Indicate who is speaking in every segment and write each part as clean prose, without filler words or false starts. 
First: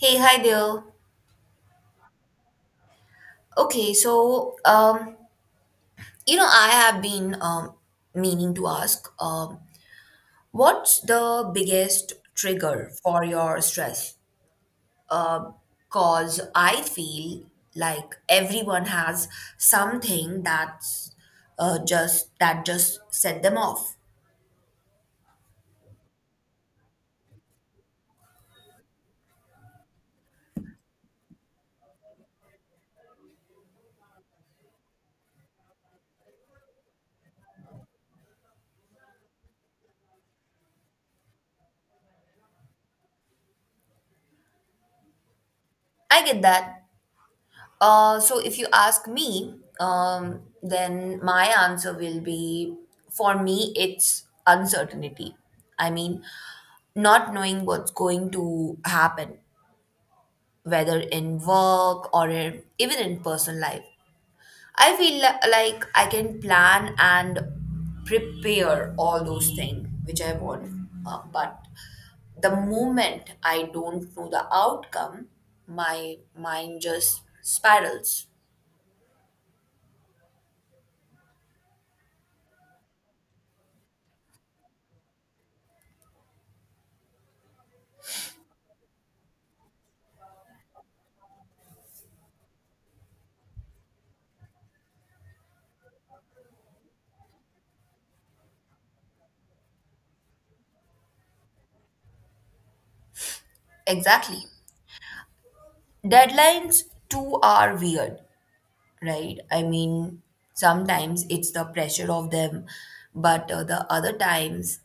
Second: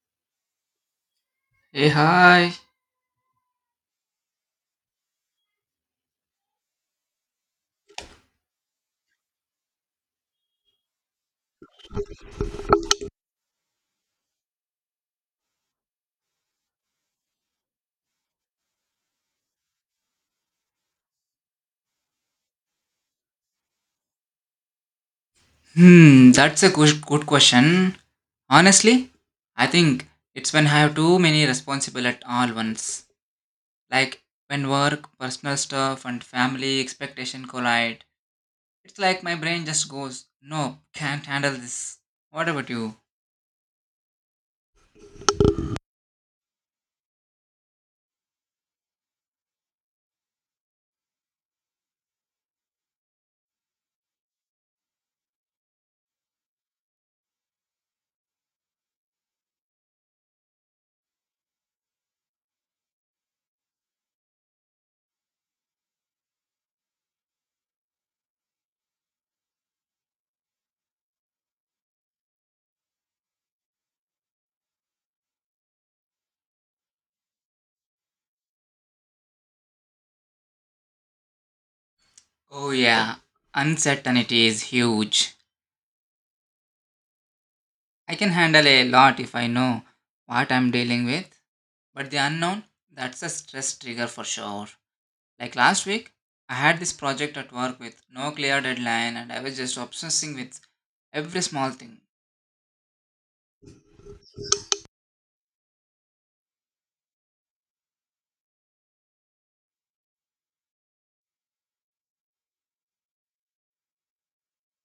Speaker 1: Hey, hi there.
Speaker 2: Hey, hi.
Speaker 1: Okay, so um, I have been meaning to ask, what's the biggest trigger for your stress? Cause I feel like everyone has something that's just that just set them off.
Speaker 2: Hmm, that's a good question. Honestly, I think it's when I have too many responsible at all once. Like when work, personal stuff, and family expectation collide. It's like my brain just goes, "No, can't handle this." What about you?
Speaker 1: I get that. So if you ask me, then my answer will be for me, it's uncertainty. I mean, not knowing what's going to happen, whether in work or in, even in personal life. Like I can plan and prepare all those things which I want, but the moment I don't know the outcome, my mind just spirals.
Speaker 2: Oh yeah, uncertainty is huge. I can handle a lot if I know what I'm dealing with, but the unknown, that's a stress trigger for sure. Like last week, I had this project at work with no clear deadline and I was just obsessing with every small thing.
Speaker 1: Exactly. Deadlines too are weird, right? I mean, sometimes it's the pressure of them, but the other times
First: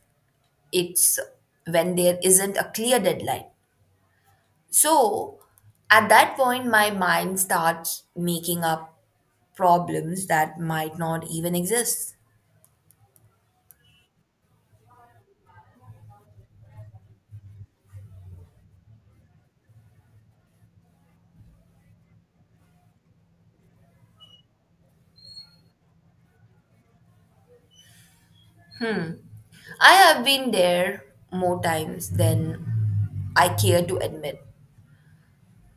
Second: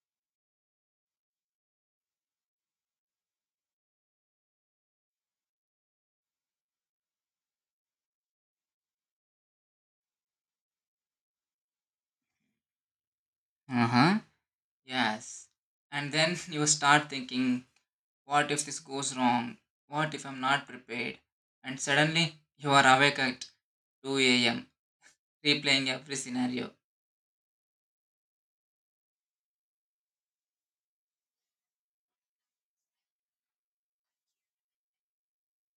Speaker 1: it's when there isn't a clear deadline. So at that point, my mind starts making up problems that might not even exist.
Speaker 2: Uh huh. Yes. And then you start thinking, what if this goes wrong? What if I'm not prepared? And suddenly you are awake at 2 a.m., replaying every scenario.
Speaker 1: I have been there more times than I care to admit.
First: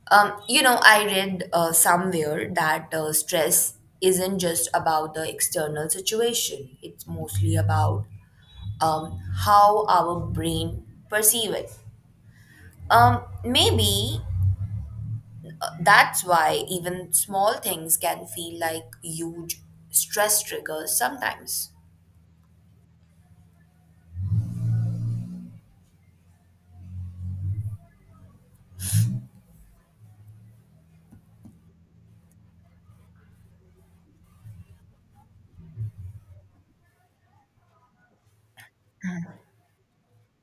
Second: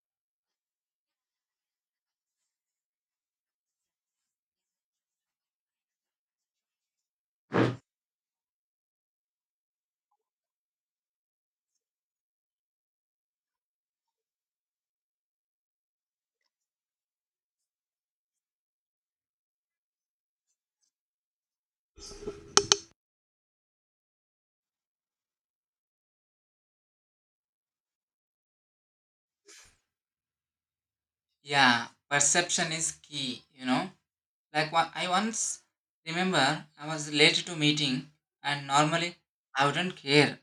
Speaker 1: You know, I read somewhere that stress isn't just about the external situation, it's mostly about how our brain perceive it. Maybe that's why even small things can feel like huge stress triggers sometimes.
Speaker 2: Yeah, perception is key, you know. Like what I once remember, I was late to meeting and normally I wouldn't care.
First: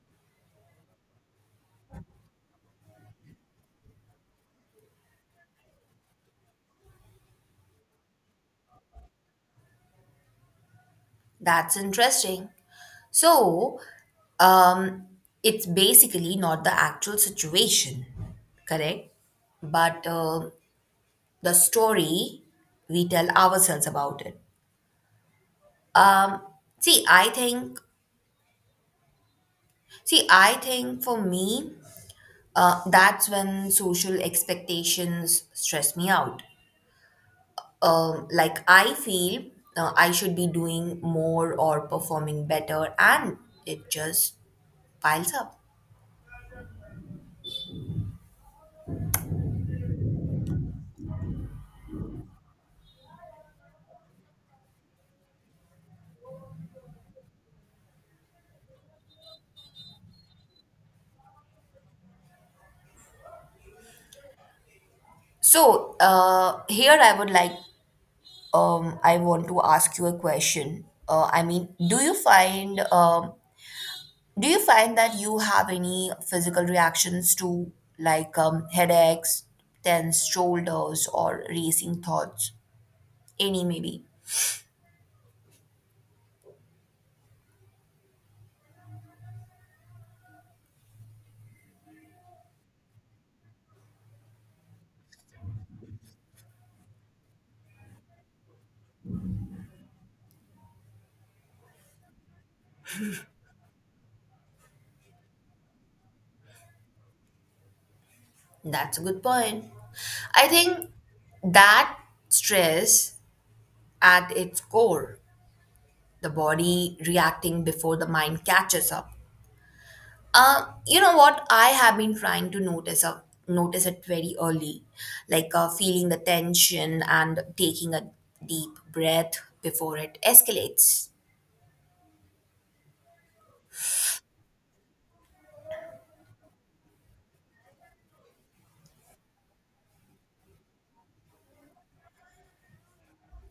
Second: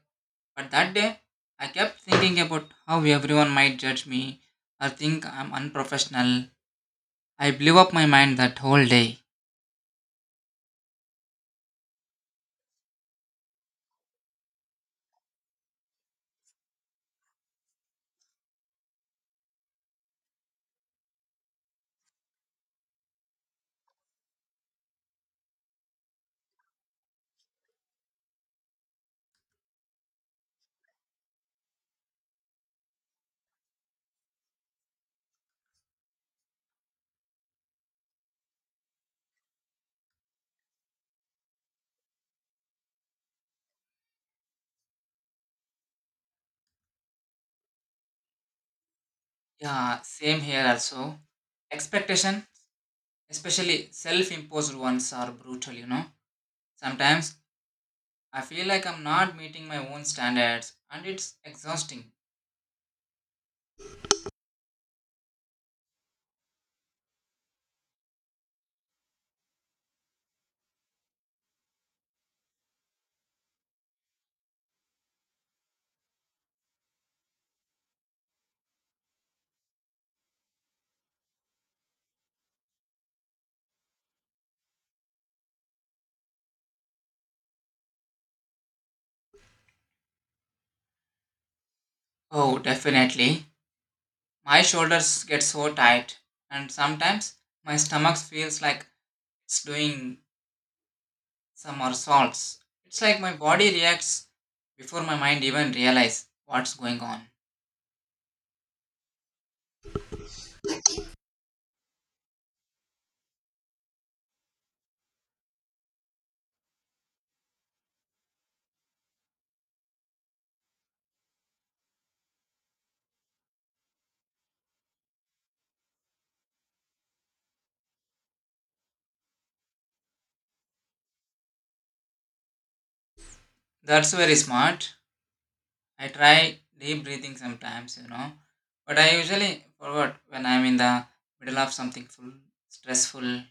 Speaker 2: But that day, I kept thinking about how everyone might judge me or think I'm unprofessional. I blew up my mind that whole day.
Speaker 1: That's interesting. So, um, it's basically not the actual situation, correct? But the story we tell ourselves about it. Um, see, I think, see, I think for me, that's when social expectations stress me out, like I feel I should be doing more or performing better, and it just piles up.
Speaker 2: Yeah, same here also. Expectation, especially self imposed ones, are brutal, you know. Sometimes I feel like I'm not meeting my own standards and it's exhausting.
Speaker 1: So here I would like I want to ask you a question. Do you find that you have any physical reactions to headaches, tense shoulders, or racing thoughts? Any maybe.
Speaker 2: Oh, definitely. My shoulders get so tight and sometimes my stomach feels like it's doing Some are salts. It's like my body reacts before my mind even realize what's going on.
Speaker 1: That's a good point. I think that stress at its core, the body reacting before the mind catches up. You know what? I have been trying to notice a, notice it very early, feeling the tension and taking a deep breath before it escalates.
Speaker 2: That's very smart. I try deep breathing sometimes, you know, but I usually forget when I'm in the middle of something full stressful.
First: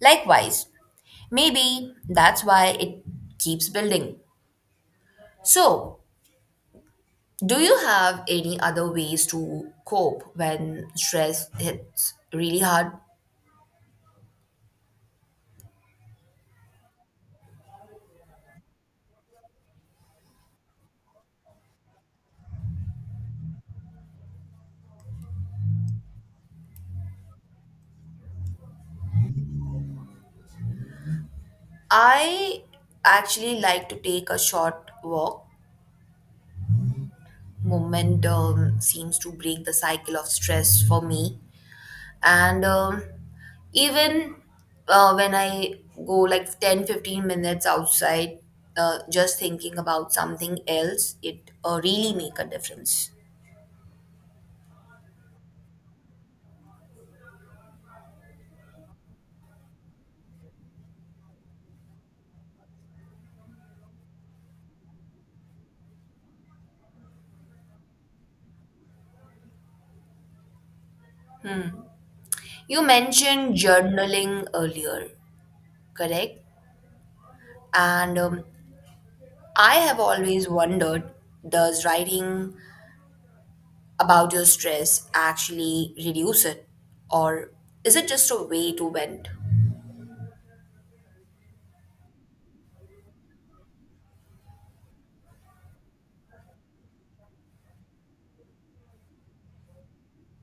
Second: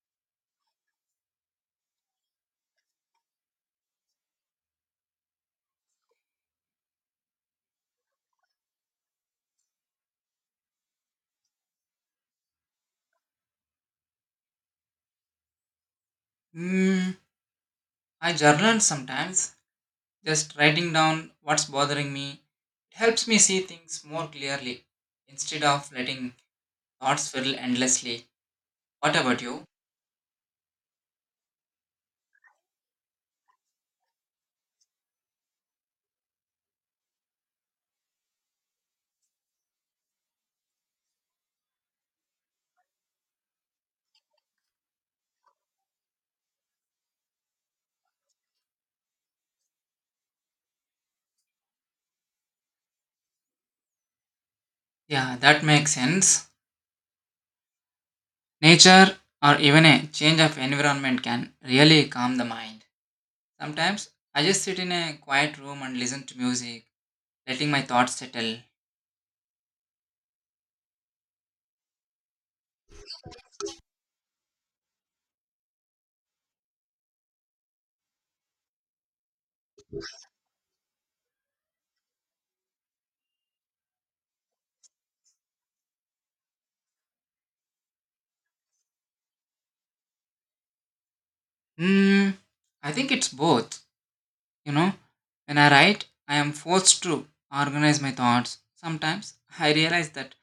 Speaker 1: Likewise, maybe that's why it keeps building. So, do you have any other ways to cope when stress hits really hard?
Speaker 2: Mm, I journal sometimes, just writing down what's bothering me. It helps me see things more clearly instead of letting thoughts fill endlessly. What about you?
Speaker 1: I actually like to take a short walk. Movement seems to break the cycle of stress for me. And even when I go like 10, 15 minutes outside, just thinking about something else, it really make a difference.
Speaker 2: Yeah, that makes sense. Nature or even a change of environment can really calm the mind. Sometimes I just sit in a quiet room and listen to music, letting my thoughts settle.
Speaker 1: You mentioned journaling earlier, correct? And I have always wondered, does writing about your stress actually reduce it? Or is it just a way to vent?
Speaker 2: Hmm, I think it's both. You know, when I write, I am forced to organize my thoughts. Sometimes I realize that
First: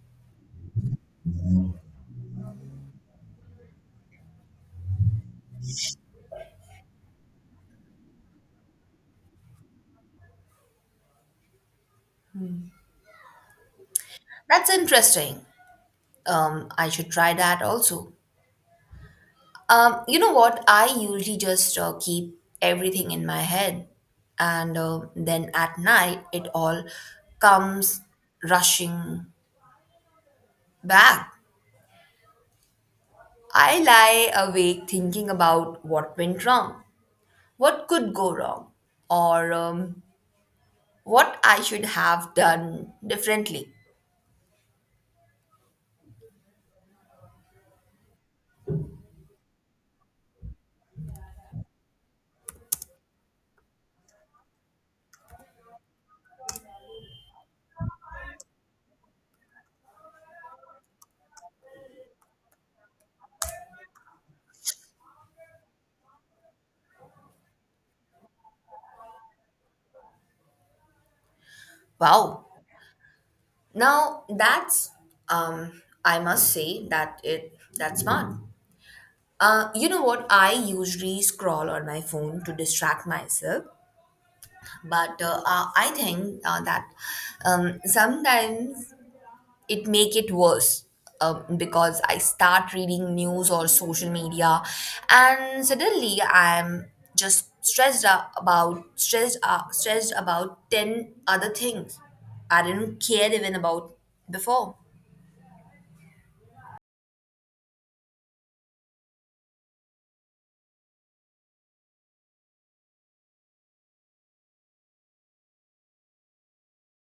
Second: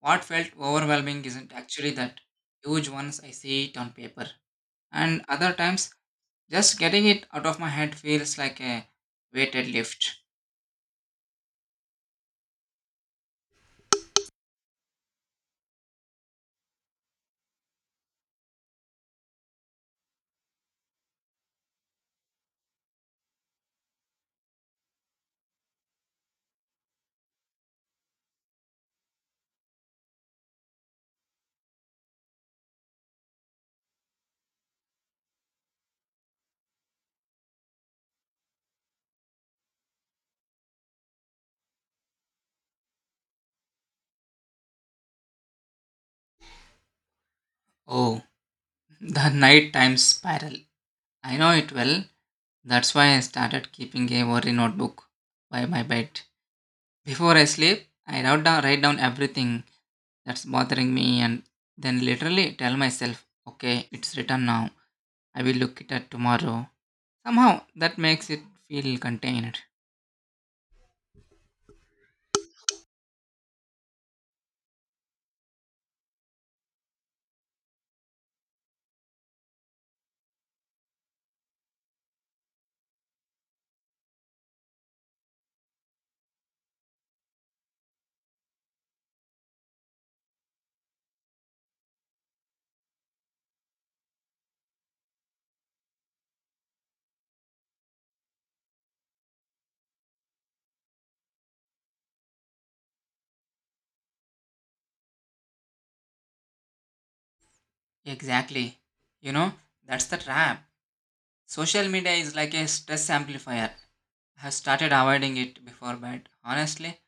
Speaker 2: what felt overwhelming isn't actually that huge once I see it on paper. And other times, just getting it out of my head feels like a weighted lift.
Speaker 1: That's interesting. I should try that also. You know what? I usually just keep everything in my head, and then at night it all comes rushing back. I lie awake thinking about what went wrong, what could go wrong, or what I should have done differently.
Speaker 2: Oh, the nighttime spiral. I know it well. That's why I started keeping a worry notebook by my bed. Before I sleep, I write down everything that's bothering me and then literally tell myself, okay, it's written now. I will look at it at tomorrow. Somehow that makes it feel contained.
Speaker 1: Wow. Now that's , I must say, that's smart. You know what? I usually scroll on my phone to distract myself, but I think that sometimes it make it worse because I start reading news or social media, and suddenly I'm just stressed about ten other things I didn't care even about before.
Speaker 2: Exactly. You know, that's the trap. Social media is like a stress amplifier. I have started avoiding it before bed. Honestly,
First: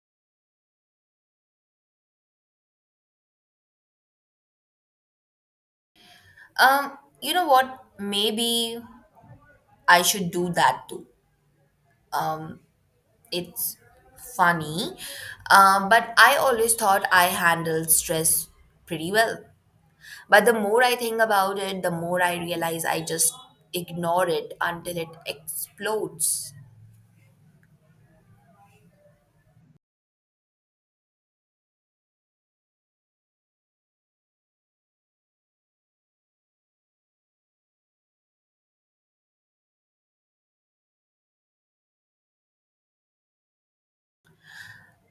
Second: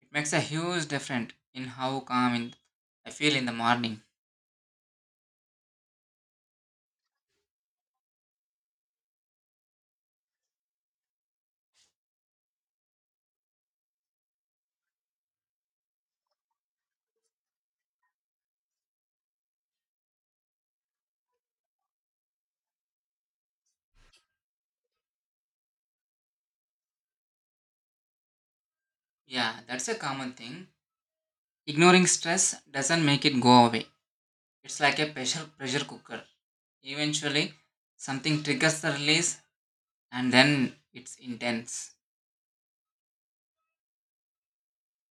Speaker 2: it makes a huge difference in how calm I feel in the morning.
Speaker 1: You know what? Maybe I should do that too. Um, it's funny, but I always thought I handled stress pretty well. But the more I think about it, the more I realize I just ignore it until it explodes.
Speaker 2: Yeah, that's a common thing. Ignoring stress doesn't make it go away. It's like a pressure cooker. Eventually, something triggers the release, and then it's intense.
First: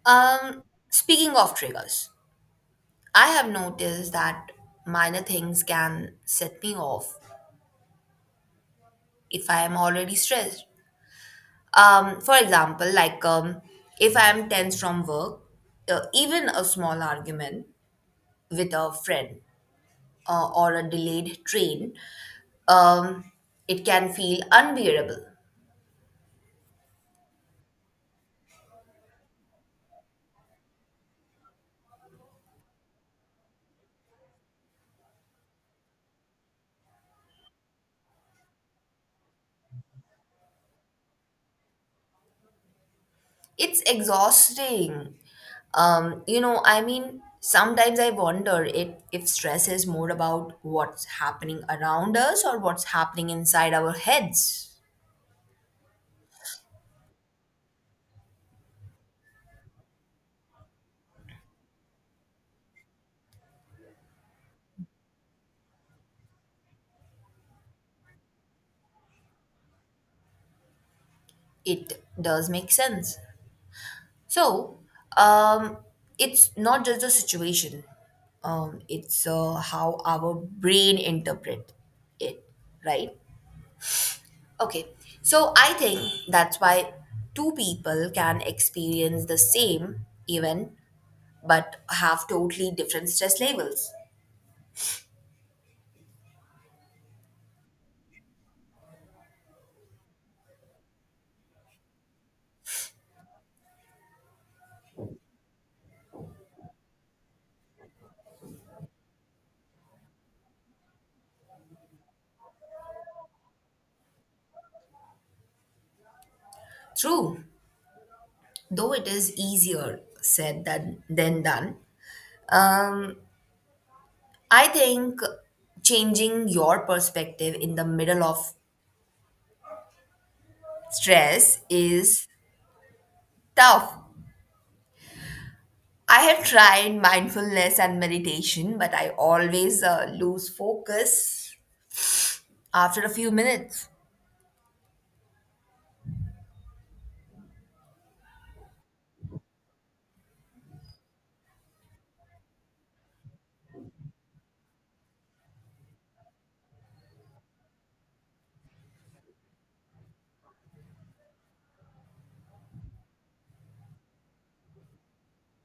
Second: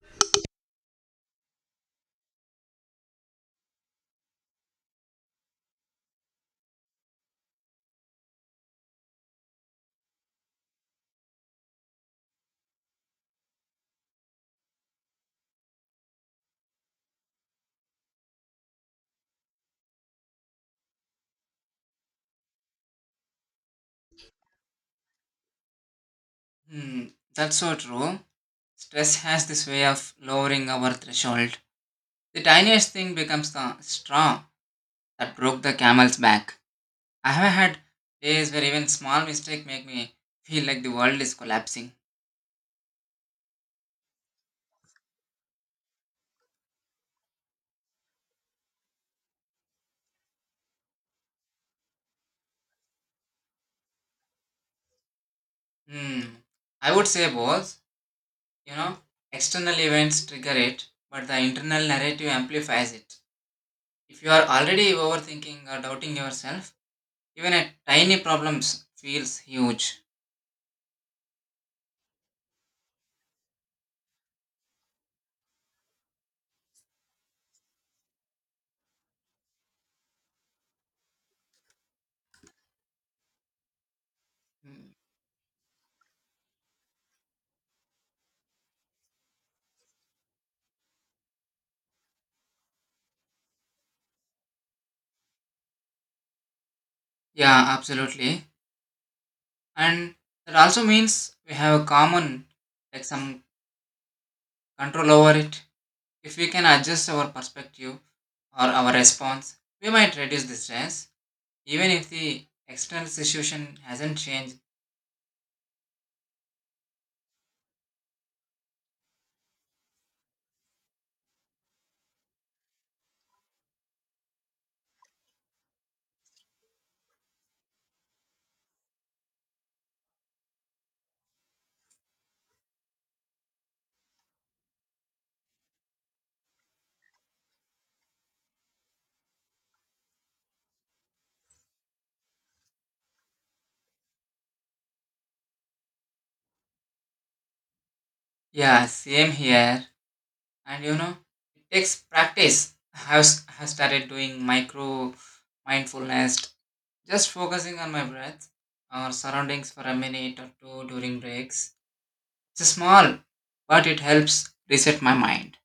Speaker 1: Um, Speaking of triggers, I have noticed that minor things can set me off if I am already stressed. For example, like If I'm tense from work, even a small argument with a friend or a delayed train, um, it can feel unbearable.
Speaker 2: Hmm, that's so true. Stress has this way of lowering our threshold. The tiniest thing becomes the straw that broke the camel's back. I have had days where even small mistake make me feel like the world is collapsing.
Speaker 1: It's exhausting. You know, I mean, sometimes I wonder if stress is more about what's happening around us or what's happening inside our heads.
Speaker 2: Hmm. I would say both. You know, external events trigger it, but the internal narrative amplifies it. If you are already overthinking or doubting yourself, even a tiny problem feels huge.
Speaker 1: It does make sense. So, um, it's not just the situation, it's how our brain interpret it, right? Okay,
Speaker 2: Hmm.
Speaker 1: so I think that's why two people can experience the same event but have totally different stress levels.
Speaker 2: Yeah, absolutely. And that also means we have like some control over it. If we can adjust our perspective or our response, we might reduce the stress, even if the external situation hasn't changed.
Speaker 1: True, though it is easier than done. Um, I think changing your perspective in the middle of stress is tough. I have tried mindfulness and meditation, but I always lose focus after a few minutes.
Speaker 2: Yeah, same here. And you know it takes practice. I have started doing micro mindfulness, just focusing on my breath or surroundings for a minute or two during breaks. It's small, but it helps reset my mind.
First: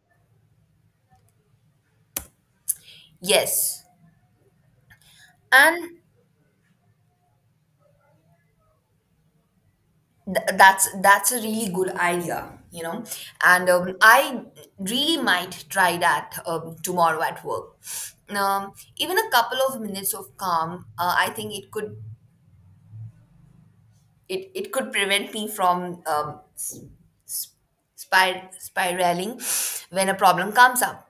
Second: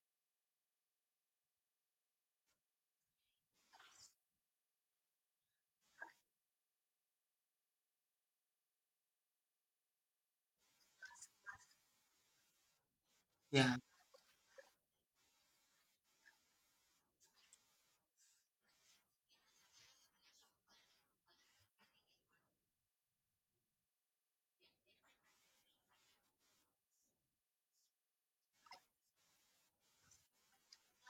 Speaker 1: Yes, and that's a really good idea, you know. And
Speaker 2: Yeah,
Speaker 1: I really might try that tomorrow at work. Even a couple of minutes of calm, I think it could prevent me from s- spiraling when a problem comes up.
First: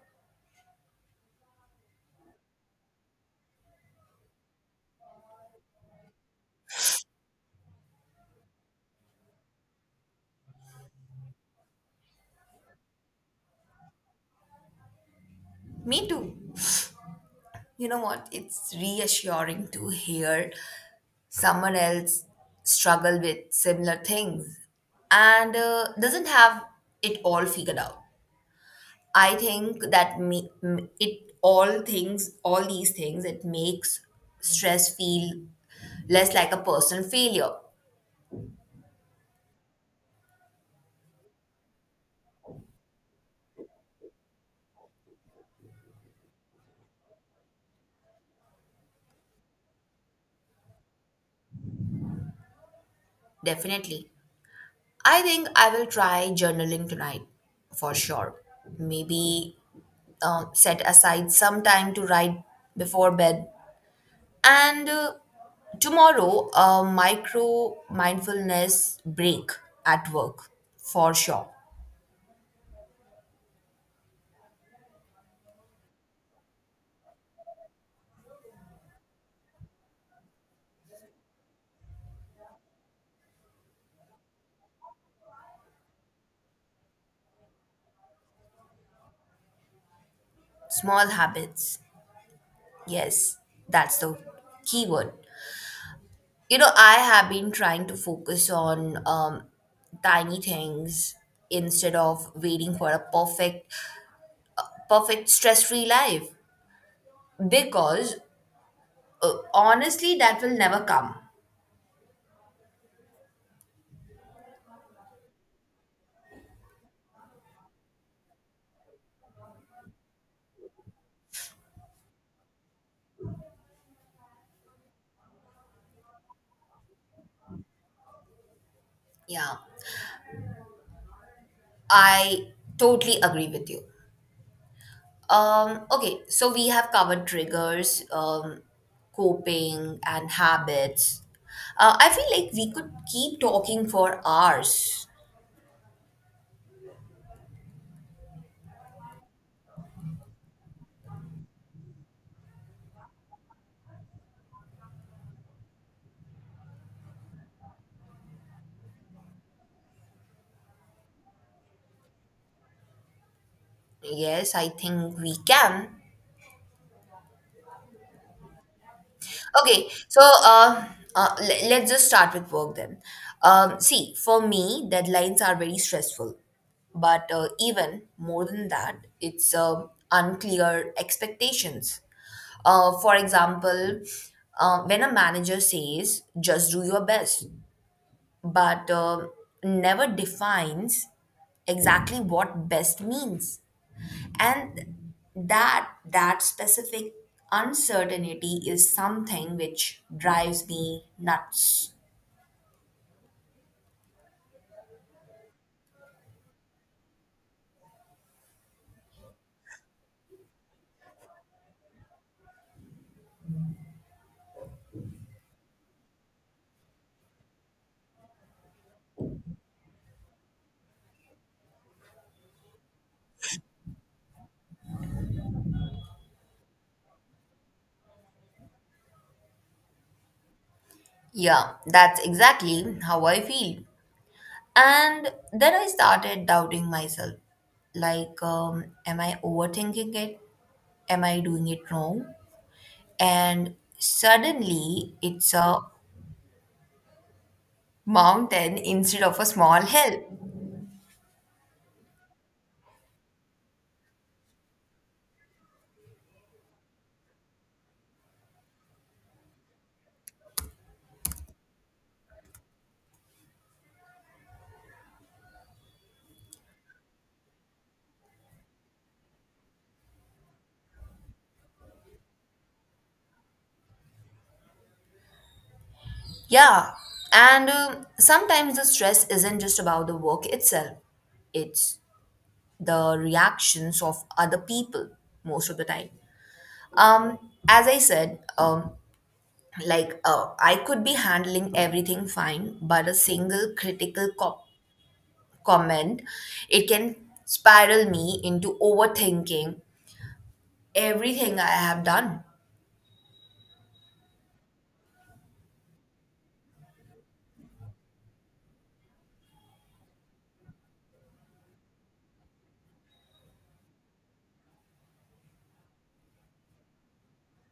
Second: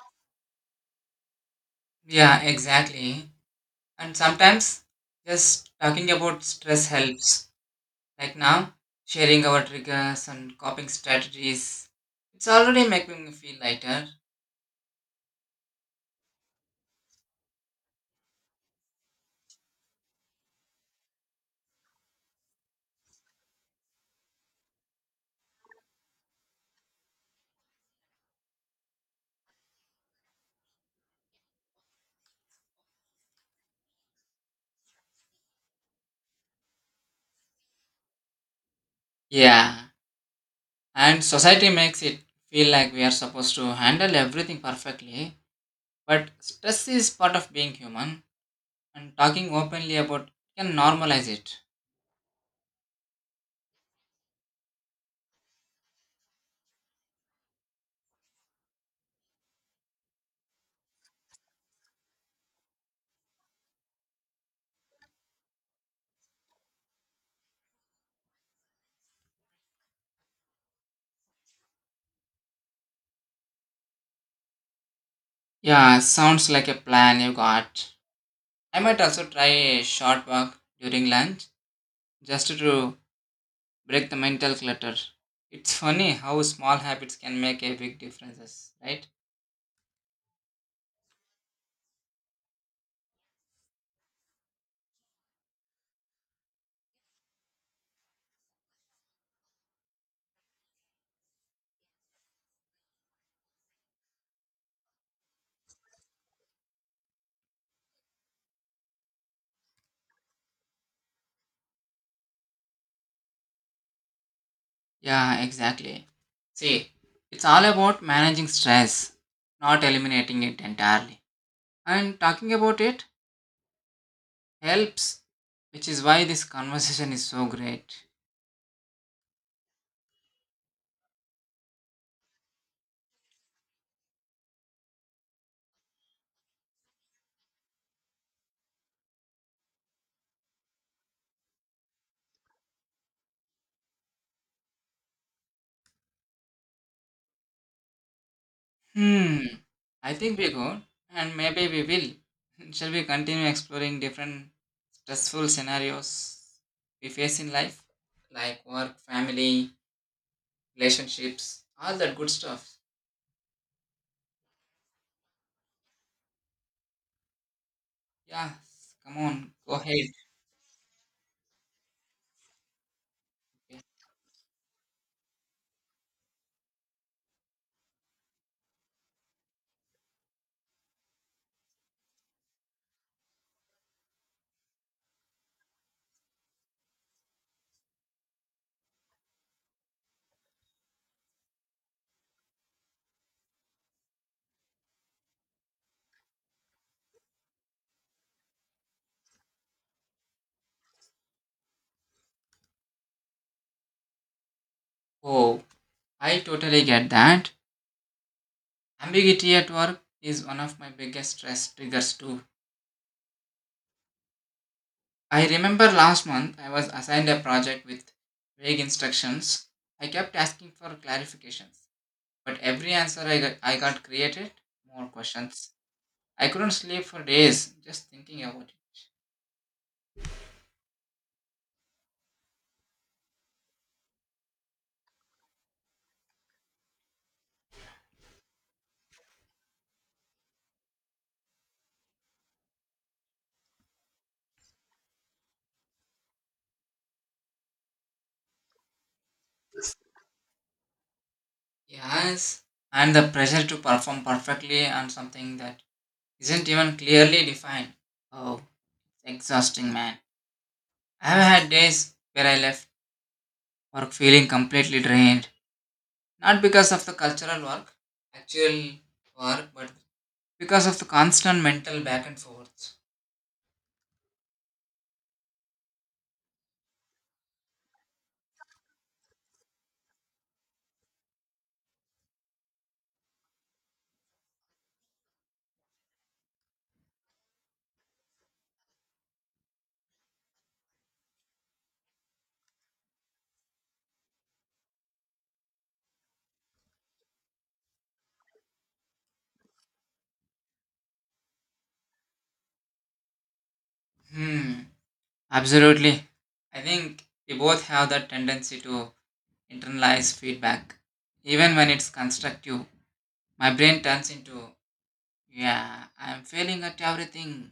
Speaker 2: yeah, exactly. And sometimes just talking about stress helps. Like now, sharing our triggers and coping strategies, it's already making me feel lighter.
Speaker 1: Me too. You know what? It's reassuring to hear someone else struggle with similar things and doesn't have it all figured out. I think that me, m- it all things, all these things, it makes stress feel less like a personal failure.
Speaker 2: Yeah, and society makes it feel like we are supposed to handle everything perfectly, but stress is part of being human, and talking openly about it can normalize it.
Speaker 1: Definitely. I think I will try journaling tonight for sure. Maybe set aside some time to write before bed. And tomorrow, a micro mindfulness break at work for sure.
Speaker 2: Yeah, sounds like a plan you got. I might also try a short walk during lunch just to break the mental clutter. It's funny how small habits can make a big differences, right?
Speaker 1: Small habits. Yes, that's the keyword. You know, I have been trying to focus on tiny things instead of waiting for a perfect stress free life because honestly, that will never come.
Speaker 2: Yeah, exactly. See, it's all about managing stress, not eliminating it entirely. And talking about it helps, which is why this conversation is so great.
Speaker 1: Yeah, I totally agree with you. Okay, so we have covered triggers, coping, and habits. I feel like we could keep talking for hours.
Speaker 2: Hmm, I think we could, and maybe we will. Shall we continue exploring different stressful scenarios we face in life, like work, family, relationships, all that good stuff?
Speaker 1: Yes, I think we can.
Speaker 2: Yeah, come on, go
Speaker 1: Okay,
Speaker 2: ahead.
Speaker 1: so uh, uh, le- let's just start with work then. See, for me, deadlines are very stressful, but even more than that, it's unclear expectations. For example, when a manager says, just do your best, but never defines exactly what best means. And that specific uncertainty is something which drives me nuts.
Speaker 2: Oh, I totally get that. Ambiguity at work is one of my biggest stress triggers too. I remember last month I was assigned a project with vague instructions. I kept asking for clarifications, but every answer I got created more questions. I couldn't sleep for days just thinking about it.
Speaker 1: Yeah, that's exactly how I feel. And then I started doubting myself. Like, am I overthinking it? Am I doing it wrong? And suddenly it's a mountain instead of a small hill.
Speaker 2: Yes, and the pressure to perform perfectly on something that isn't even clearly defined. Oh, exhausting, man. I've had days where I left work feeling completely drained, not because of the cultural work, actual work, but because of the constant mental back and forth.
Speaker 1: Yeah, and sometimes the stress isn't just about the work itself, it's the reactions of other people most of the time. Um, as I said, I could be handling everything fine, but a single comment, it can spiral me into overthinking everything I have done.
Speaker 2: Hmm, absolutely. I think we both have that tendency to internalize feedback. Even when it's constructive, my brain turns into, yeah, I'm failing at everything.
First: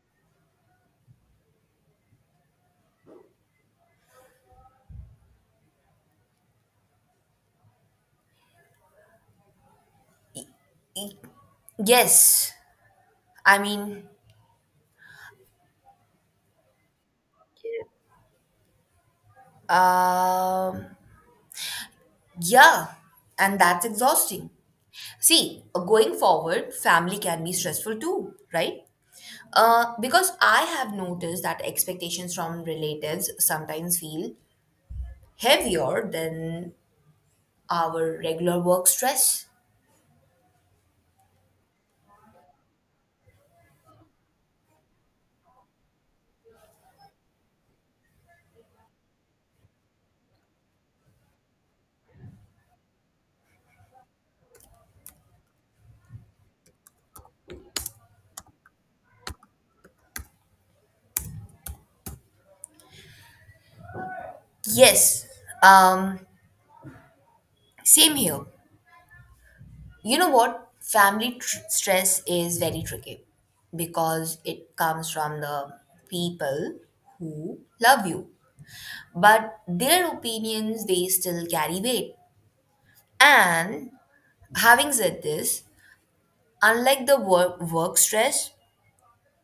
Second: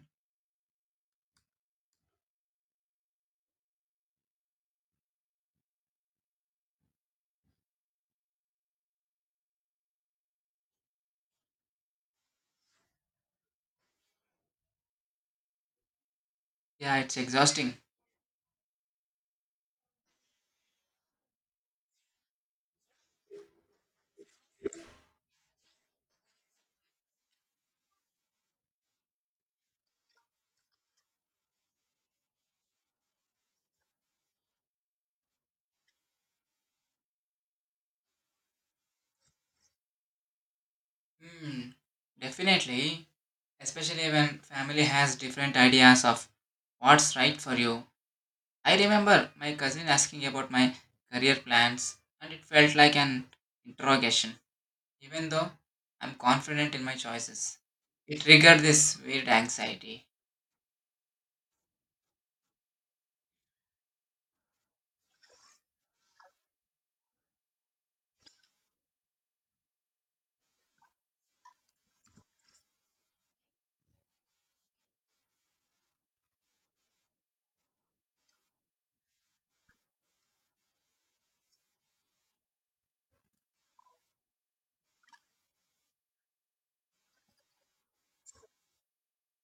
Speaker 1: Yes, I mean,
Speaker 2: Yeah, it's exhausting.
Speaker 1: um yeah, and that's exhausting. See, going forward, family can be stressful too, right? Because I have noticed that expectations from relatives sometimes feel heavier than our regular work stress.
Speaker 2: Hmm, definitely. Especially when family has different ideas of what's right for you. I remember my cousin asking about my career plans, and it felt like an interrogation. Even though I'm confident in my choices. It triggered this weird anxiety.
Speaker 1: Yes, um, same here. You know what? Stress is very tricky because it comes from the people who love you, but their opinions, they still carry weight. And having said this, unlike the work stress,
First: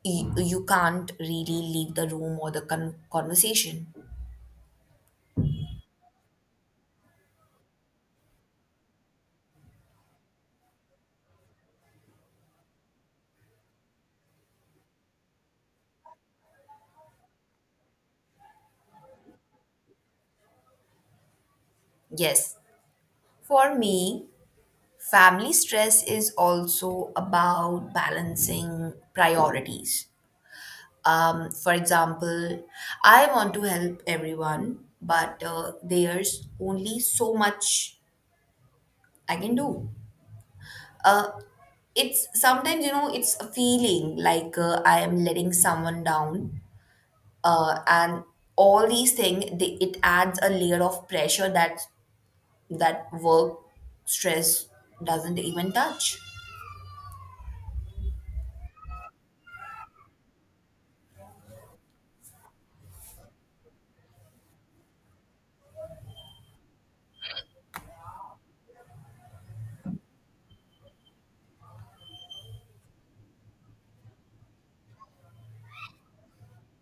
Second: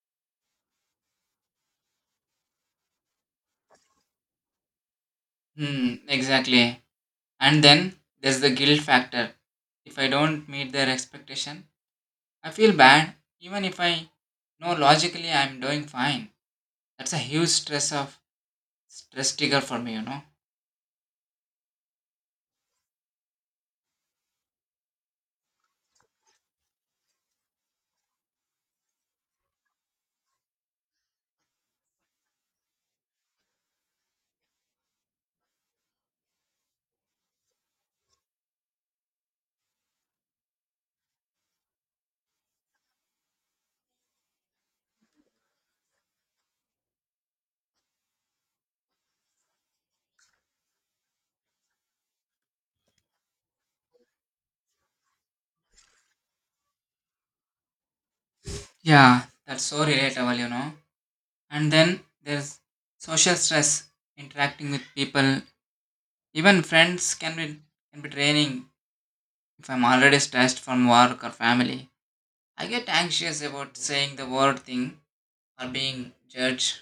Speaker 1: you can't really leave the room or the conversation.
Speaker 2: Hmm, exactly. And then there's the guilt factor. If I don't meet their expectation, I feel bad even if I know logically I'm doing fine. That's a huge stress trigger for me, you know.
Speaker 1: Yes, for me, family stress is also about balancing priorities. For example, I want to help everyone, but there's only so much I can do. uh, it's sometimes, you know, it's a feeling like I am letting someone down, and all these it adds a layer of pressure that work stress doesn't even touch.
Speaker 2: Yeah, that's so relatable, you know. And then there's social stress interacting with people. Even friends can be draining if I'm already stressed from work or family. I get anxious about saying the word thing or being judged.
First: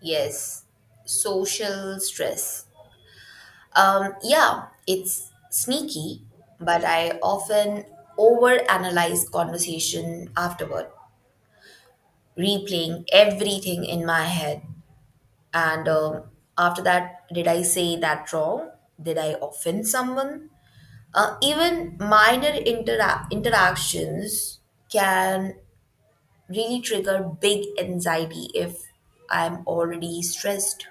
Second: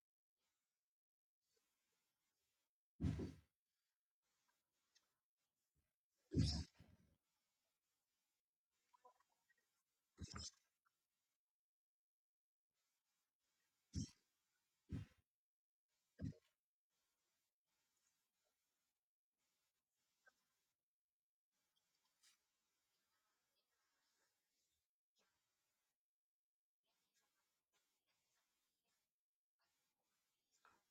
Speaker 1: Yes, social stress. Yeah, it's sneaky, but I often overanalyze conversation afterward, replaying everything in my head. And after that, did I say that wrong? Did I offend someone? Even minor interactions can really trigger big anxiety if I'm already stressed.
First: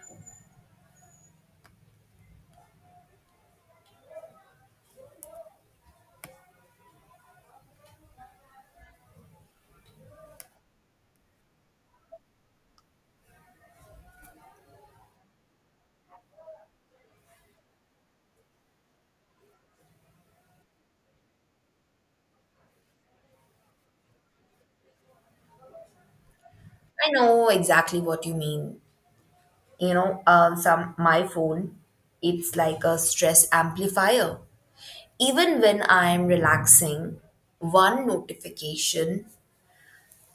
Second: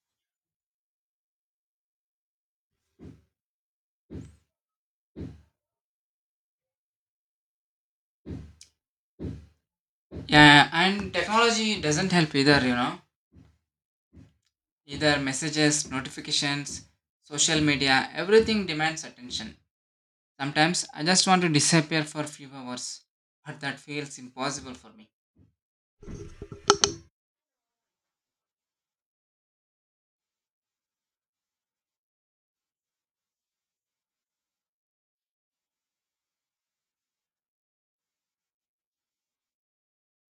Speaker 2: Yeah, and technology doesn't help either, you know. Either messages, notifications, social media, everything demands attention. Sometimes I just want to disappear for a few hours, but that feels impossible for me.
Speaker 1: I know exactly what you mean. You know, some my phone, it's like a stress amplifier. Even when I'm relaxing, one notification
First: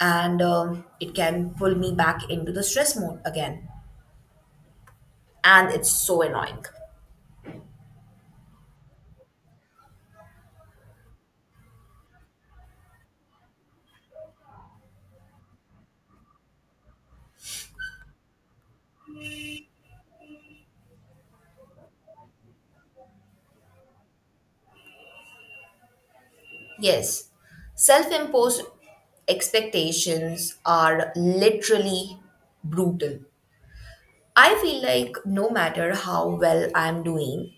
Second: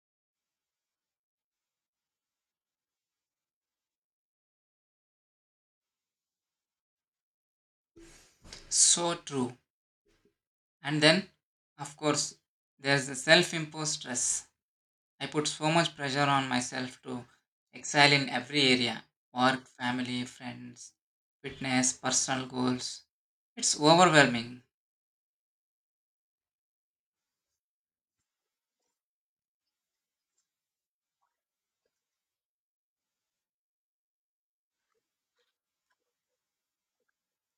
Speaker 1: and it can pull me back into the stress mode again. And it's so annoying.
Speaker 2: So true. And then, of course, there's the self imposed stress. I put so much pressure on myself to excel in every area work, family, friends, fitness, personal goals. It's overwhelming.
Speaker 1: Yes, self imposed expectations are literally brutal. I feel like no matter how well I'm doing,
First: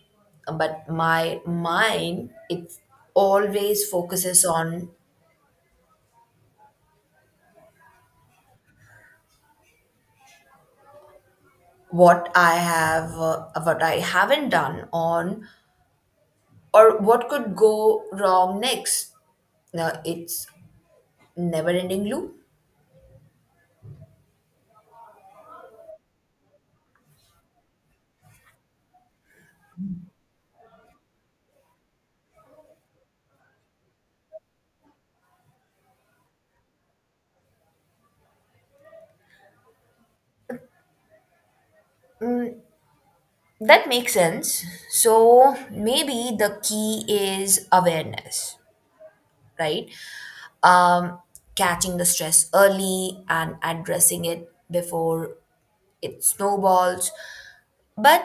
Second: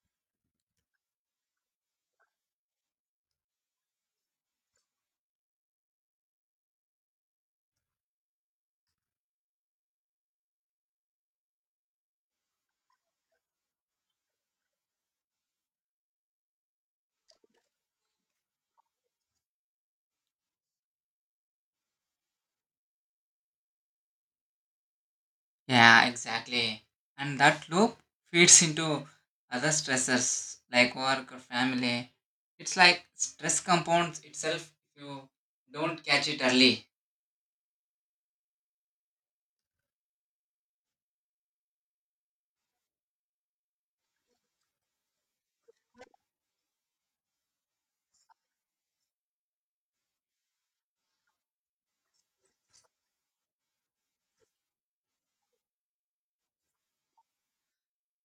Speaker 1: but my mind, it always focuses on what I haven't done on, or what could go wrong next. Now, it's never ending loop.
Speaker 2: Yeah, exactly. And that loop feeds into other stressors like work or family. It's like stress compounds itself if you don't catch it early.
Speaker 1: That makes sense. So maybe the key is awareness, right? Um, Catching the stress early and addressing it before it snowballs. But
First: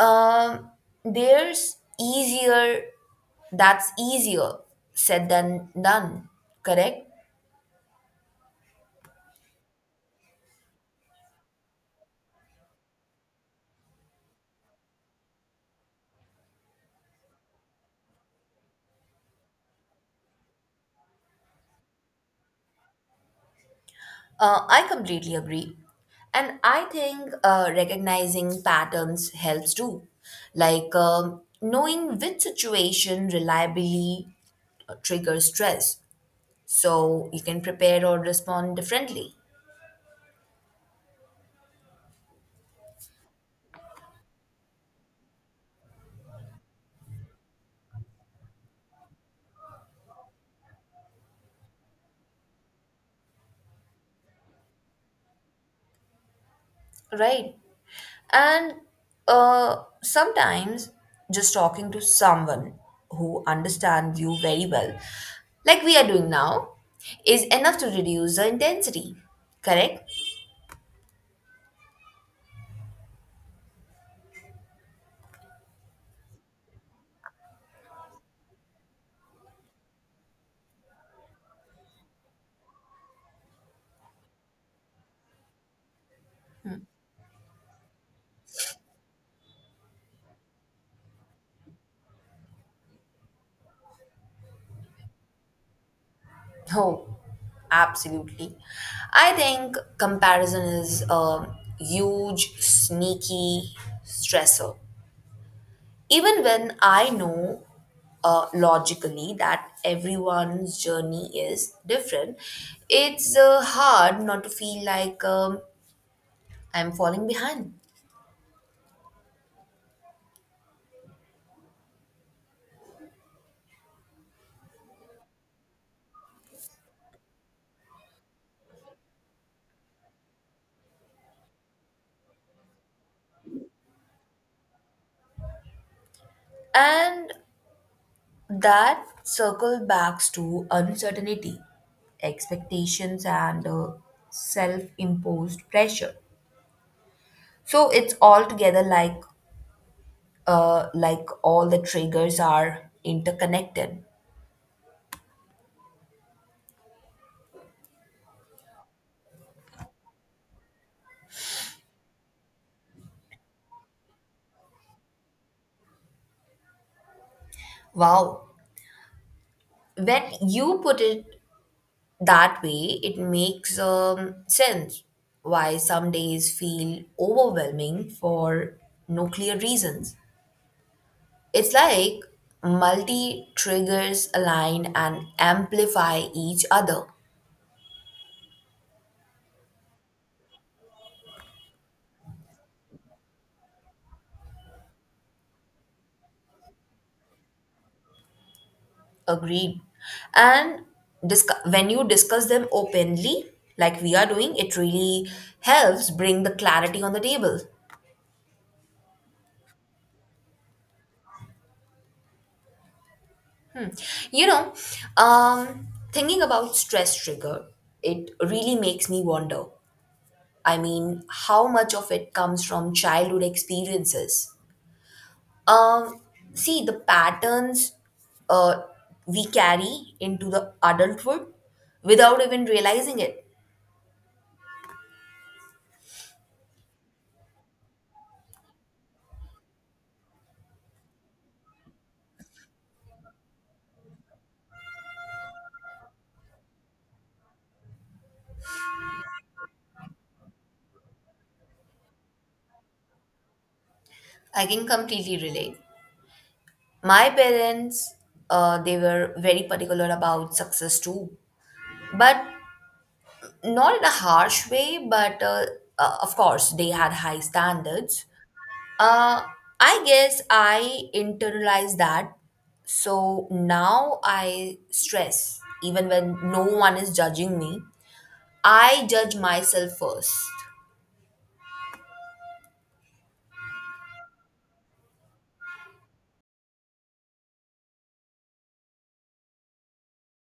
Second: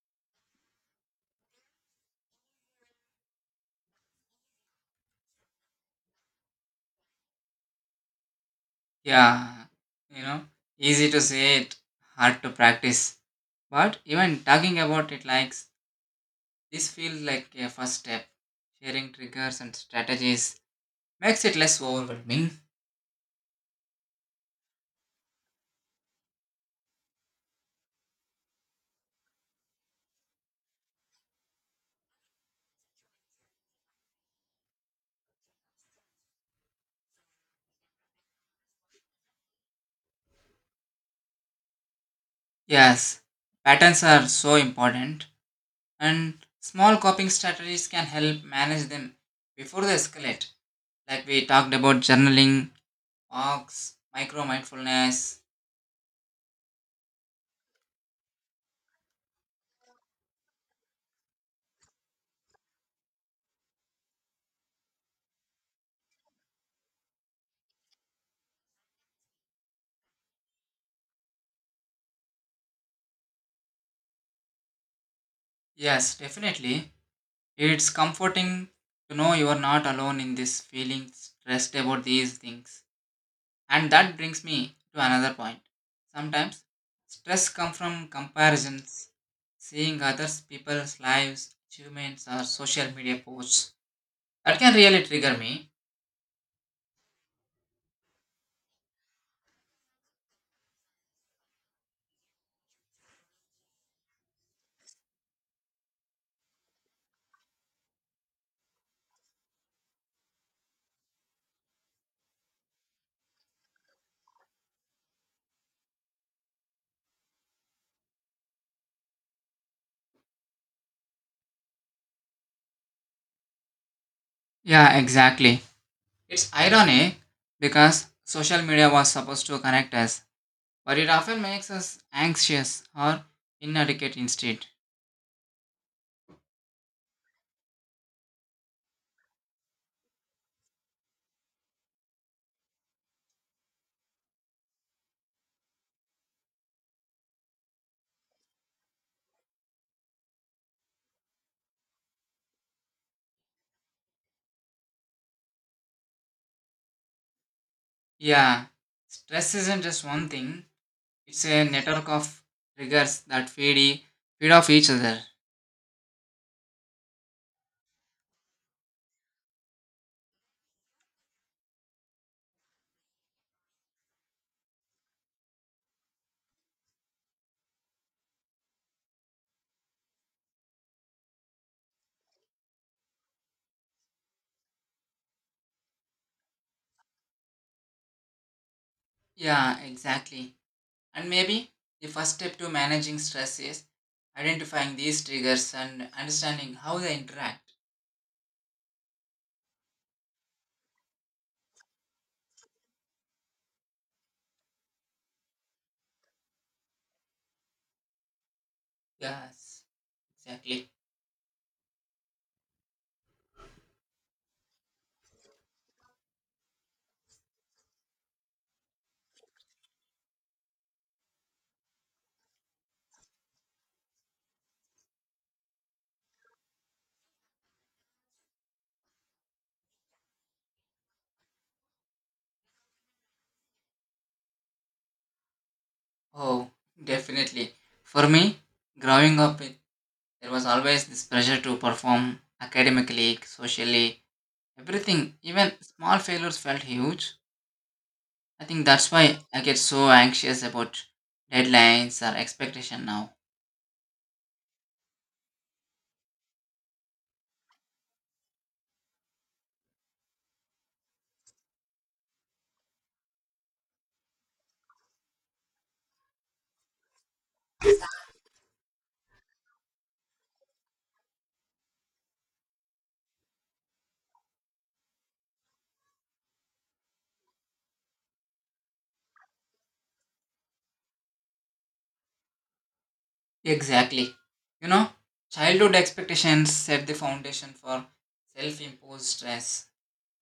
Speaker 1: um, there's easier, that's easier said than done, correct?
Speaker 2: Yeah, you know, easy to say it, hard to practice. But even talking about it likes. This feels like a first step. Sharing triggers and strategies makes it less overwhelming.
Speaker 1: I completely agree. And I think recognizing patterns helps too. Like knowing which situation reliably triggers stress so you can prepare or respond differently,
Speaker 2: Yes, patterns are so important, and small coping strategies can help manage them before they escalate. Like we talked about journaling, walks, micro mindfulness.
Speaker 1: right? And sometimes just talking to someone who understands you very well, like we are doing now, is enough to reduce the intensity, correct?
Speaker 2: Yes, definitely. It's comforting to know you are not alone in this feeling stressed about these things. And that brings me to another point. Sometimes stress comes from comparisons, seeing others people's lives, achievements, or social media posts. That can really trigger me.
Speaker 1: Oh, absolutely. I think comparison is a huge, sneaky stressor. Even when I know logically that everyone's journey is different, it's hard not to feel like I'm falling behind.
Speaker 2: Yeah, exactly. It's ironic because social media was supposed to connect us, but it often makes us anxious or inadequate instead.
Speaker 1: And that circle backs to uncertainty, expectations, and self imposed pressure. So it's altogether like all the triggers are interconnected.
Speaker 2: Yeah, stress isn't just one thing, it's a network of triggers that feed off each other.
Speaker 1: Wow. When you put it that way, it makes sense why some days feel overwhelming for no clear reasons. It's like multi triggers align and amplify each other.
Speaker 2: Yeah, exactly. And maybe the first step to managing stress is identifying these triggers and understanding how they interact.
Speaker 1: Agreed. And when you discuss them openly, like we are doing, it really helps bring the clarity on the table.
Speaker 2: Yes, exactly.
Speaker 1: You know, Thinking about stress trigger, it really makes me wonder. I mean, how much of it comes from childhood experiences? Um, See, the patterns uh, we carry into the adulthood without even realizing it.
Speaker 2: Oh, definitely. For me, growing up, it, there was always this pressure to perform academically, socially, everything. Even small failures felt huge. I think that's why I get so anxious about deadlines or expectation now.
Speaker 1: I can completely relate. My parents, they were very particular about success too, but not in a harsh way, but of course, they had high standards. Uh, I guess I internalize that. So now I stress, even when no one is judging me. I judge myself first.
Speaker 2: Exactly. You know, childhood expectations set the foundation for self imposed stress.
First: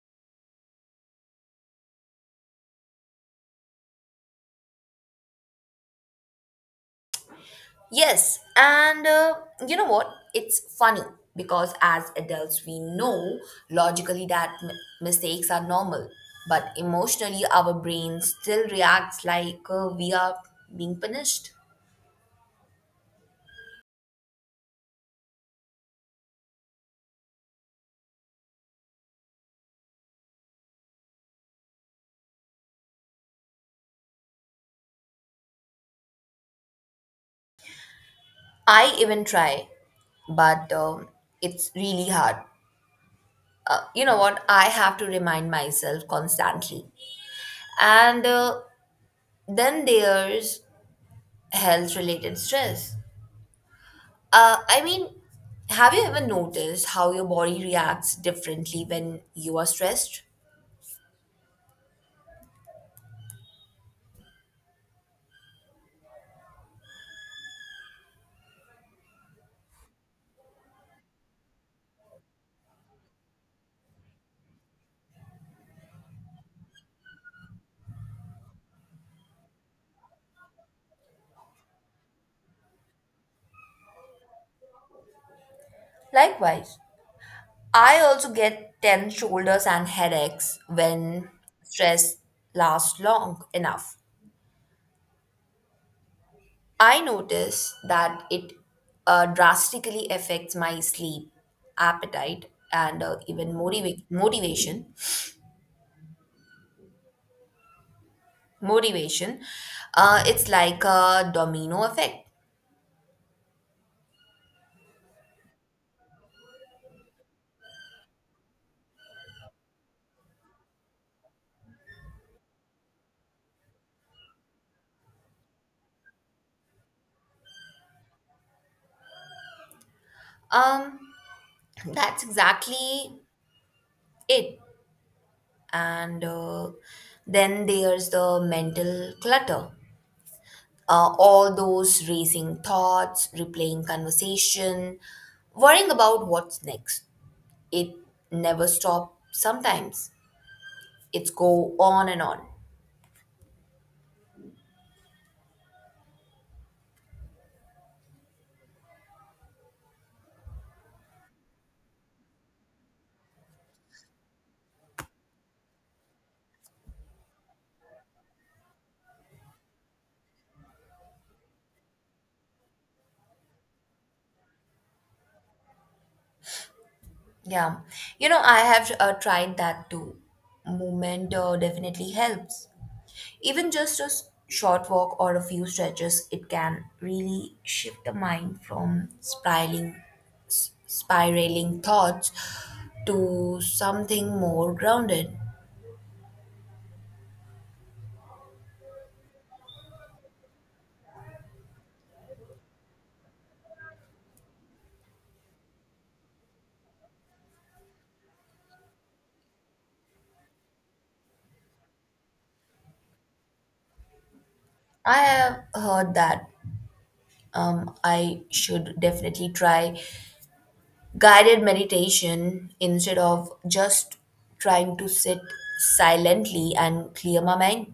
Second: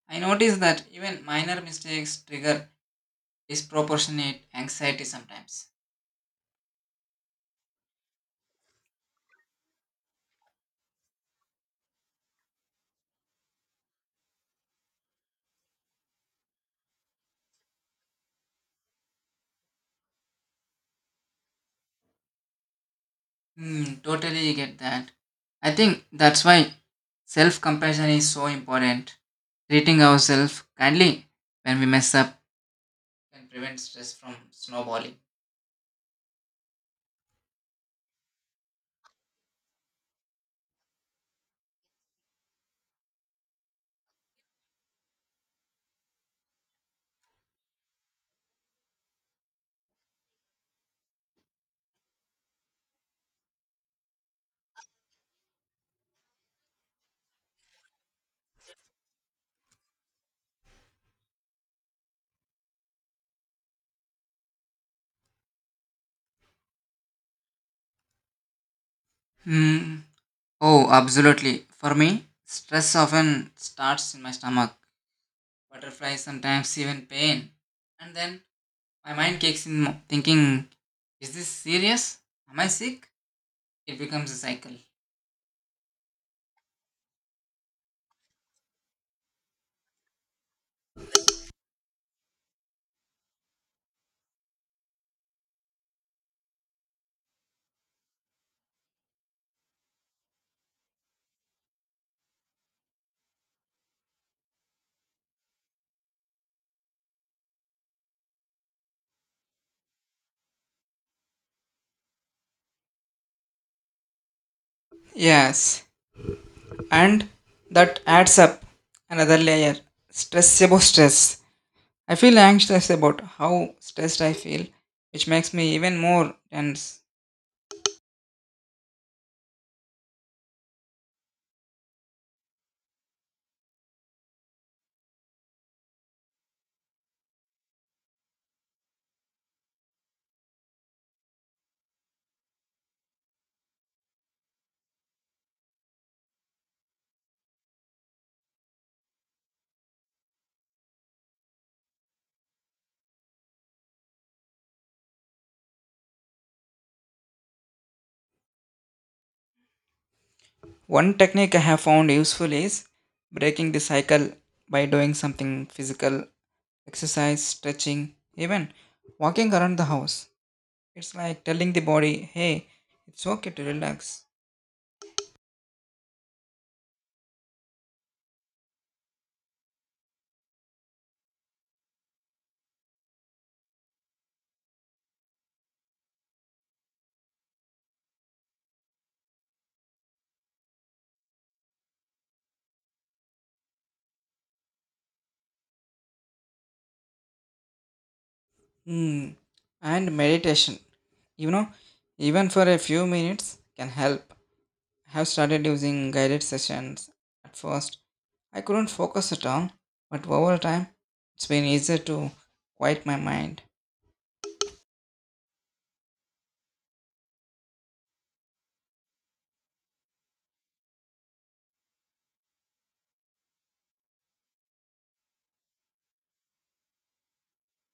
Speaker 2: I notice that even minor mistakes trigger disproportionate anxiety sometimes.
Speaker 1: Yes, and you know what? It's funny because as adults, we know logically that mistakes are normal, but emotionally, our brain still reacts like we are being punished.
Speaker 2: Hmm, totally get that. I think that's why self compassion is so important. Treating ourselves kindly when we mess up can prevent stress from snowballing.
Speaker 1: I even try, but it's really hard. You know what, I have to remind myself constantly, and then there's health related stress. I mean, have you ever noticed how your body reacts differently when you are stressed?
Speaker 2: Hmm. Oh, absolutely. For me, stress often starts in my stomach butterflies, sometimes even pain. And then my mind kicks in thinking, is this serious? Am I sick? It becomes a cycle.
Speaker 1: Likewise, I also get tense shoulders and headaches when stress lasts long enough. I notice that it drastically affects my sleep, appetite, and even motivation It's like a domino effect.
Speaker 2: Yes, and that adds up another layer stress about stress. I feel anxious about how stressed I feel, which makes me even more tense.
Speaker 1: um that's exactly it. And then there's the mental clutter. All those racing thoughts, replaying conversation, worrying about what's next. It never stops. Sometimes it's go on and on.
Speaker 2: One technique I have found useful is breaking the cycle by doing something physical, exercise, stretching, even walking around the house. It's like telling the body, hey, it's okay to relax.
Speaker 1: Yeah, you know, I have tried that too. Movement definitely helps. Even just a short walk or a few stretches, it can really shift the mind from spiraling, spiraling thoughts to something more grounded.
Speaker 2: Hmm. And meditation, you know, even for a few minutes can help. I have started using guided sessions. At first, I couldn't focus at all, but over time, it's been easier to quiet my mind.
Speaker 1: I have heard that, I should definitely try guided meditation instead of just trying to sit silently and clear my mind.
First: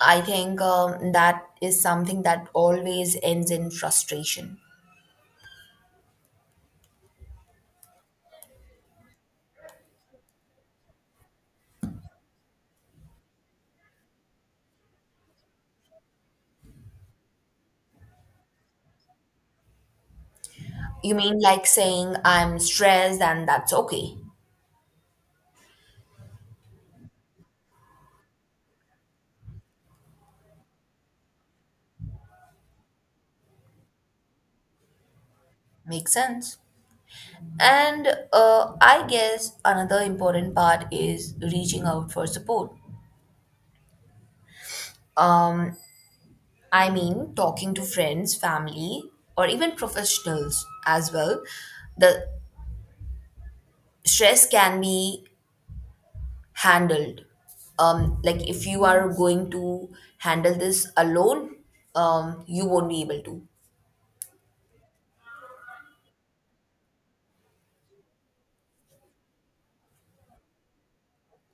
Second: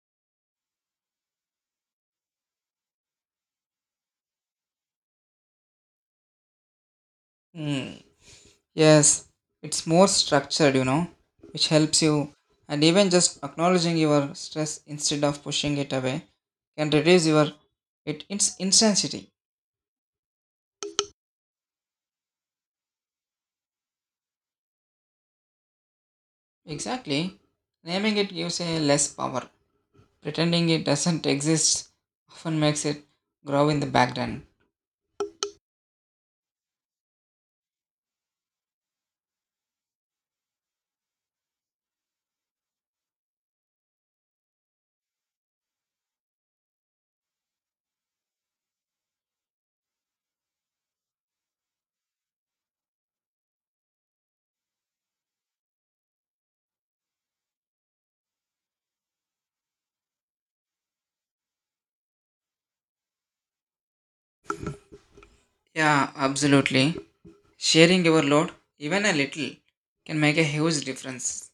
Speaker 1: I think that is something that always ends in frustration.
Speaker 2: Hmm. Yes, it's more structured, you know, which helps you. And even just acknowledging your stress instead of pushing it away can reduce its intensity.
Speaker 1: You mean like saying I'm stressed and that's okay.
Speaker 2: Exactly. Naming it gives a less power. Pretending it doesn't exist often makes it grow in the background.
Speaker 1: Makes sense. And I guess another important part is reaching out for support. Um, I mean, talking to friends, family, or even professionals as well. The stress can be handled. Like if you are going to handle this alone, you won't be able to.
Speaker 2: Yeah, absolutely. Sharing your load, even a little, can make a huge difference.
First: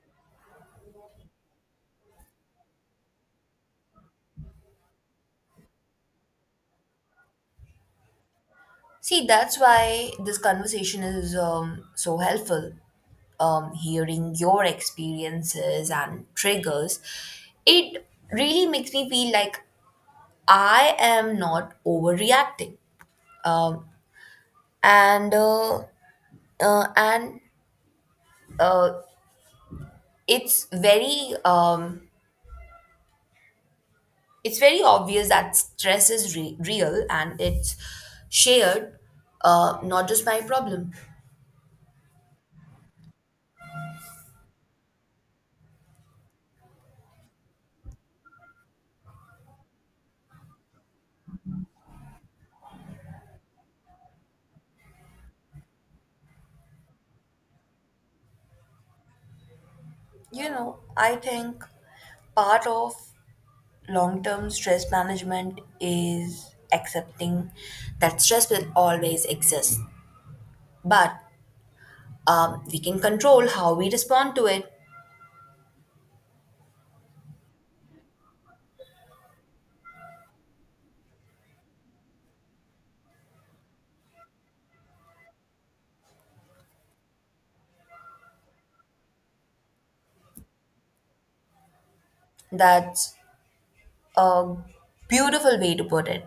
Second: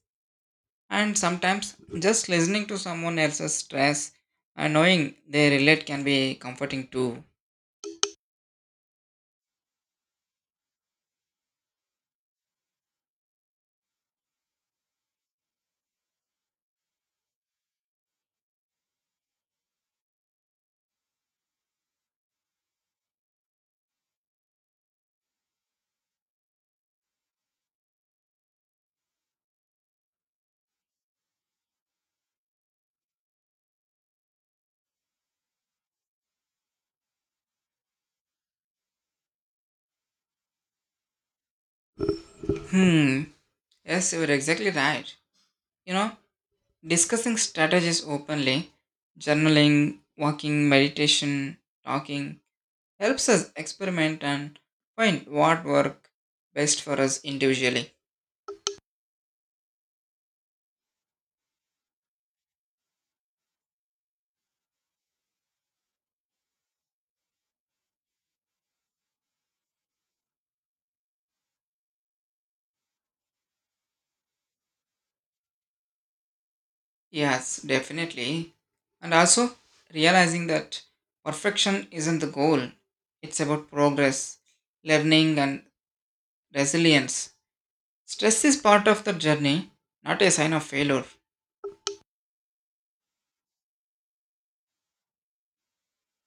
Speaker 2: And sometimes just listening to someone else's stress and knowing they relate can be comforting too.
Speaker 1: See, that's why this conversation is so helpful. Hearing your experiences and triggers, it really makes me feel like I am not overreacting. Um, and uh, and uh, it's very obvious that stress is real and it's shared, not just my problem.
Speaker 2: Hmm, yes, you're exactly right. You know, discussing strategies openly, journaling, walking, meditation, talking, helps us experiment and find what work best for us individually.
Speaker 1: You know, I think part of long term stress management is accepting that stress will always exist, but we can control how we respond to it.
Speaker 2: Yes, definitely. And also realizing that perfection isn't the goal. It's about progress, learning and resilience. Stress is part of the journey, not a sign of failure.
Speaker 1: That's a beautiful way to put it.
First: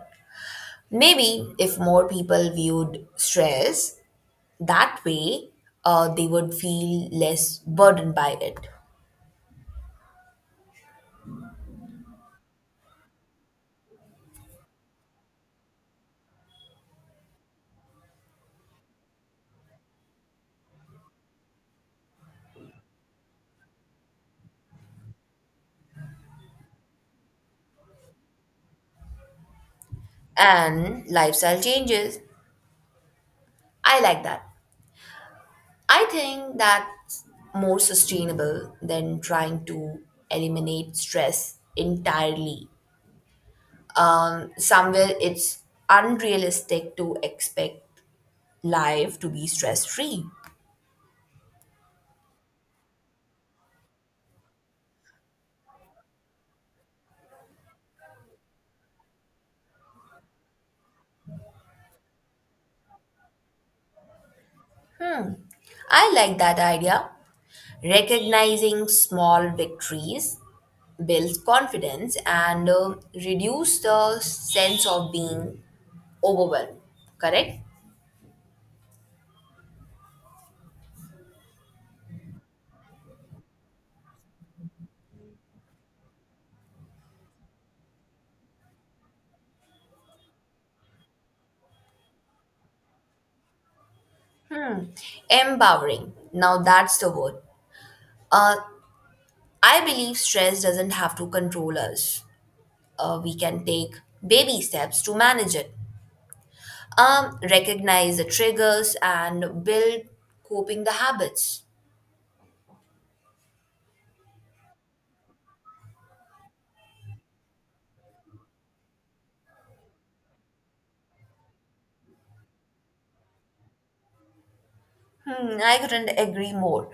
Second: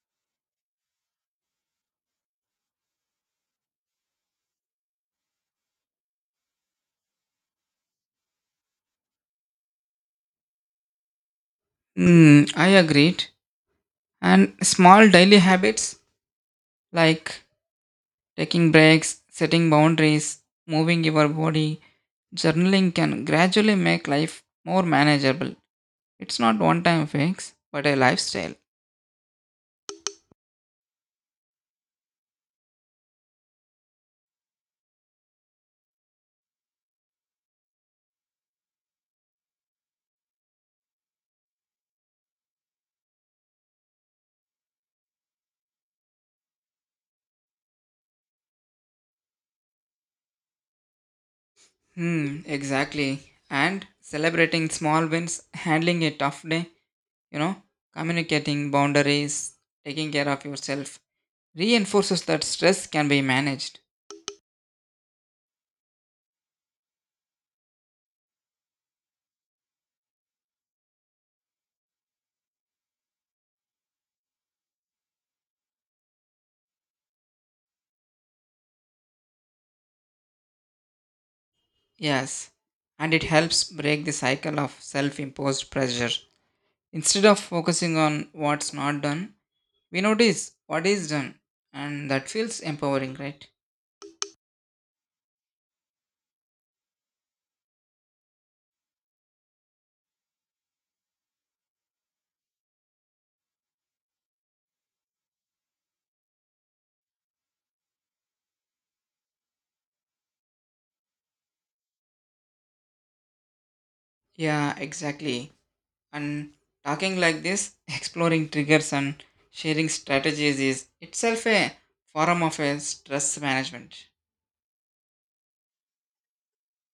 Speaker 1: Maybe if more people viewed stress that way, they would feel less burdened by it.
Speaker 2: Hmm, I agreed. And small daily habits like taking breaks, setting boundaries, moving your body, journaling can gradually make life more manageable. It's not one time fix, but a lifestyle.
Speaker 1: And lifestyle changes, I like that. I think that's more sustainable than trying to eliminate stress entirely. Somewhere it's unrealistic to expect life to be stress free.
Speaker 2: Hmm, exactly. And celebrating small wins, handling a tough day, you know, communicating boundaries, taking care of yourself reinforces that stress can be managed.
Speaker 1: I like that idea. Recognizing small victories builds confidence and reduce the sense of being overwhelmed, correct.
Speaker 2: Yes. And it helps break the cycle of self imposed pressure. Instead of focusing on what's not done, we notice what is done, and that feels empowering, right?
Speaker 1: Empowering, now that's the word. uh, I believe stress doesn't have to control us. We can take baby steps to manage it, recognize the triggers, and build coping the habits.
Speaker 2: Yeah, exactly. And talking like this exploring triggers and sharing strategies is itself a form of a stress management.
Speaker 1: Hmm, I couldn't agree more.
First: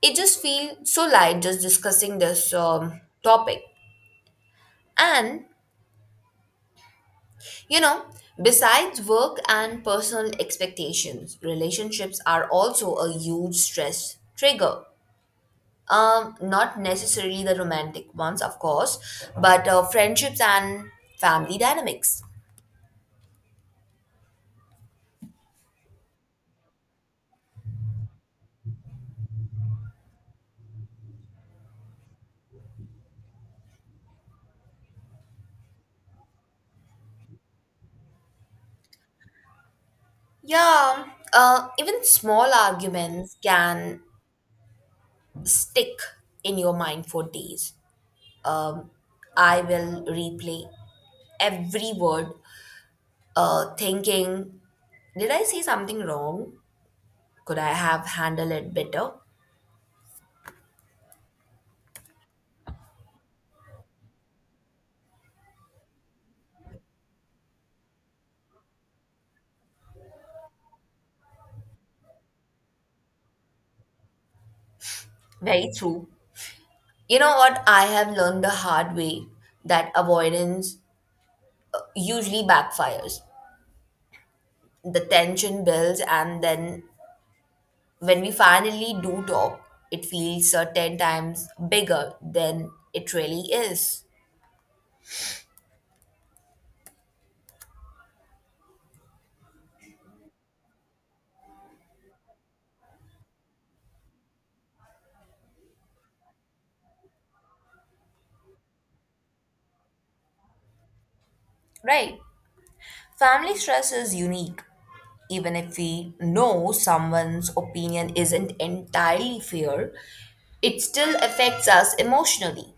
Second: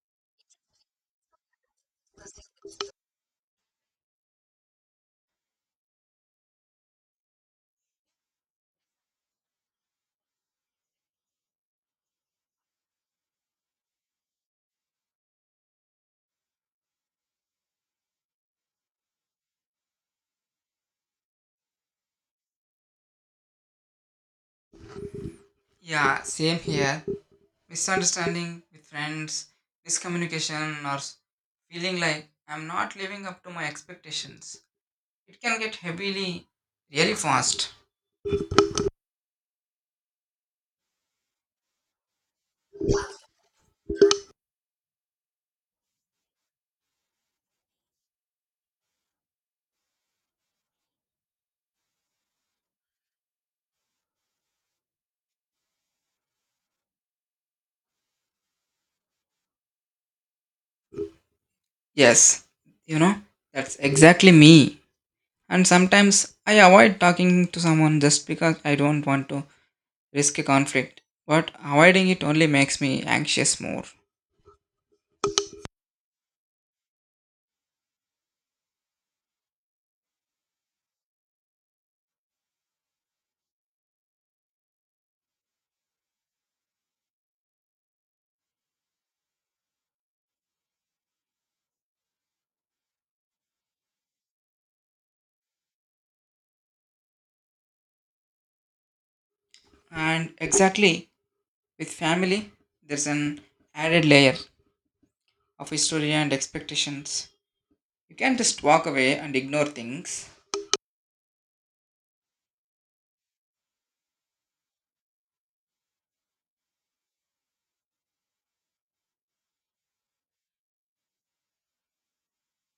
Speaker 1: It just feels so light just discussing this topic. And, you know, besides work and personal expectations, relationships are also a huge stress trigger. Not necessarily the romantic ones, of course, but friendships and family dynamics.
Speaker 2: Yeah, same here. Misunderstanding with friends, miscommunication, or feeling like I'm not living up to my expectations, it can get heavily really fast.
Speaker 1: Yeah, even small arguments can stick in your mind for days. Um, I will replay every word, thinking, did I say something wrong? Could I have handled it better?
Speaker 2: Yes, you know, that's exactly me. And sometimes I avoid talking to someone just because I don't want to risk conflict, but avoiding it only makes me anxious more.
Speaker 1: Very true. You know what? I have learned the hard way that avoidance usually backfires. The tension builds, and then when we finally do talk, it feels 10 times bigger than it really is,
Speaker 2: And exactly with family, there's an added layer of history and expectations. You can't just walk away and ignore things.
Speaker 1: right? Family stress is unique. Even if we know someone's opinion isn't entirely fair, it still affects us emotionally.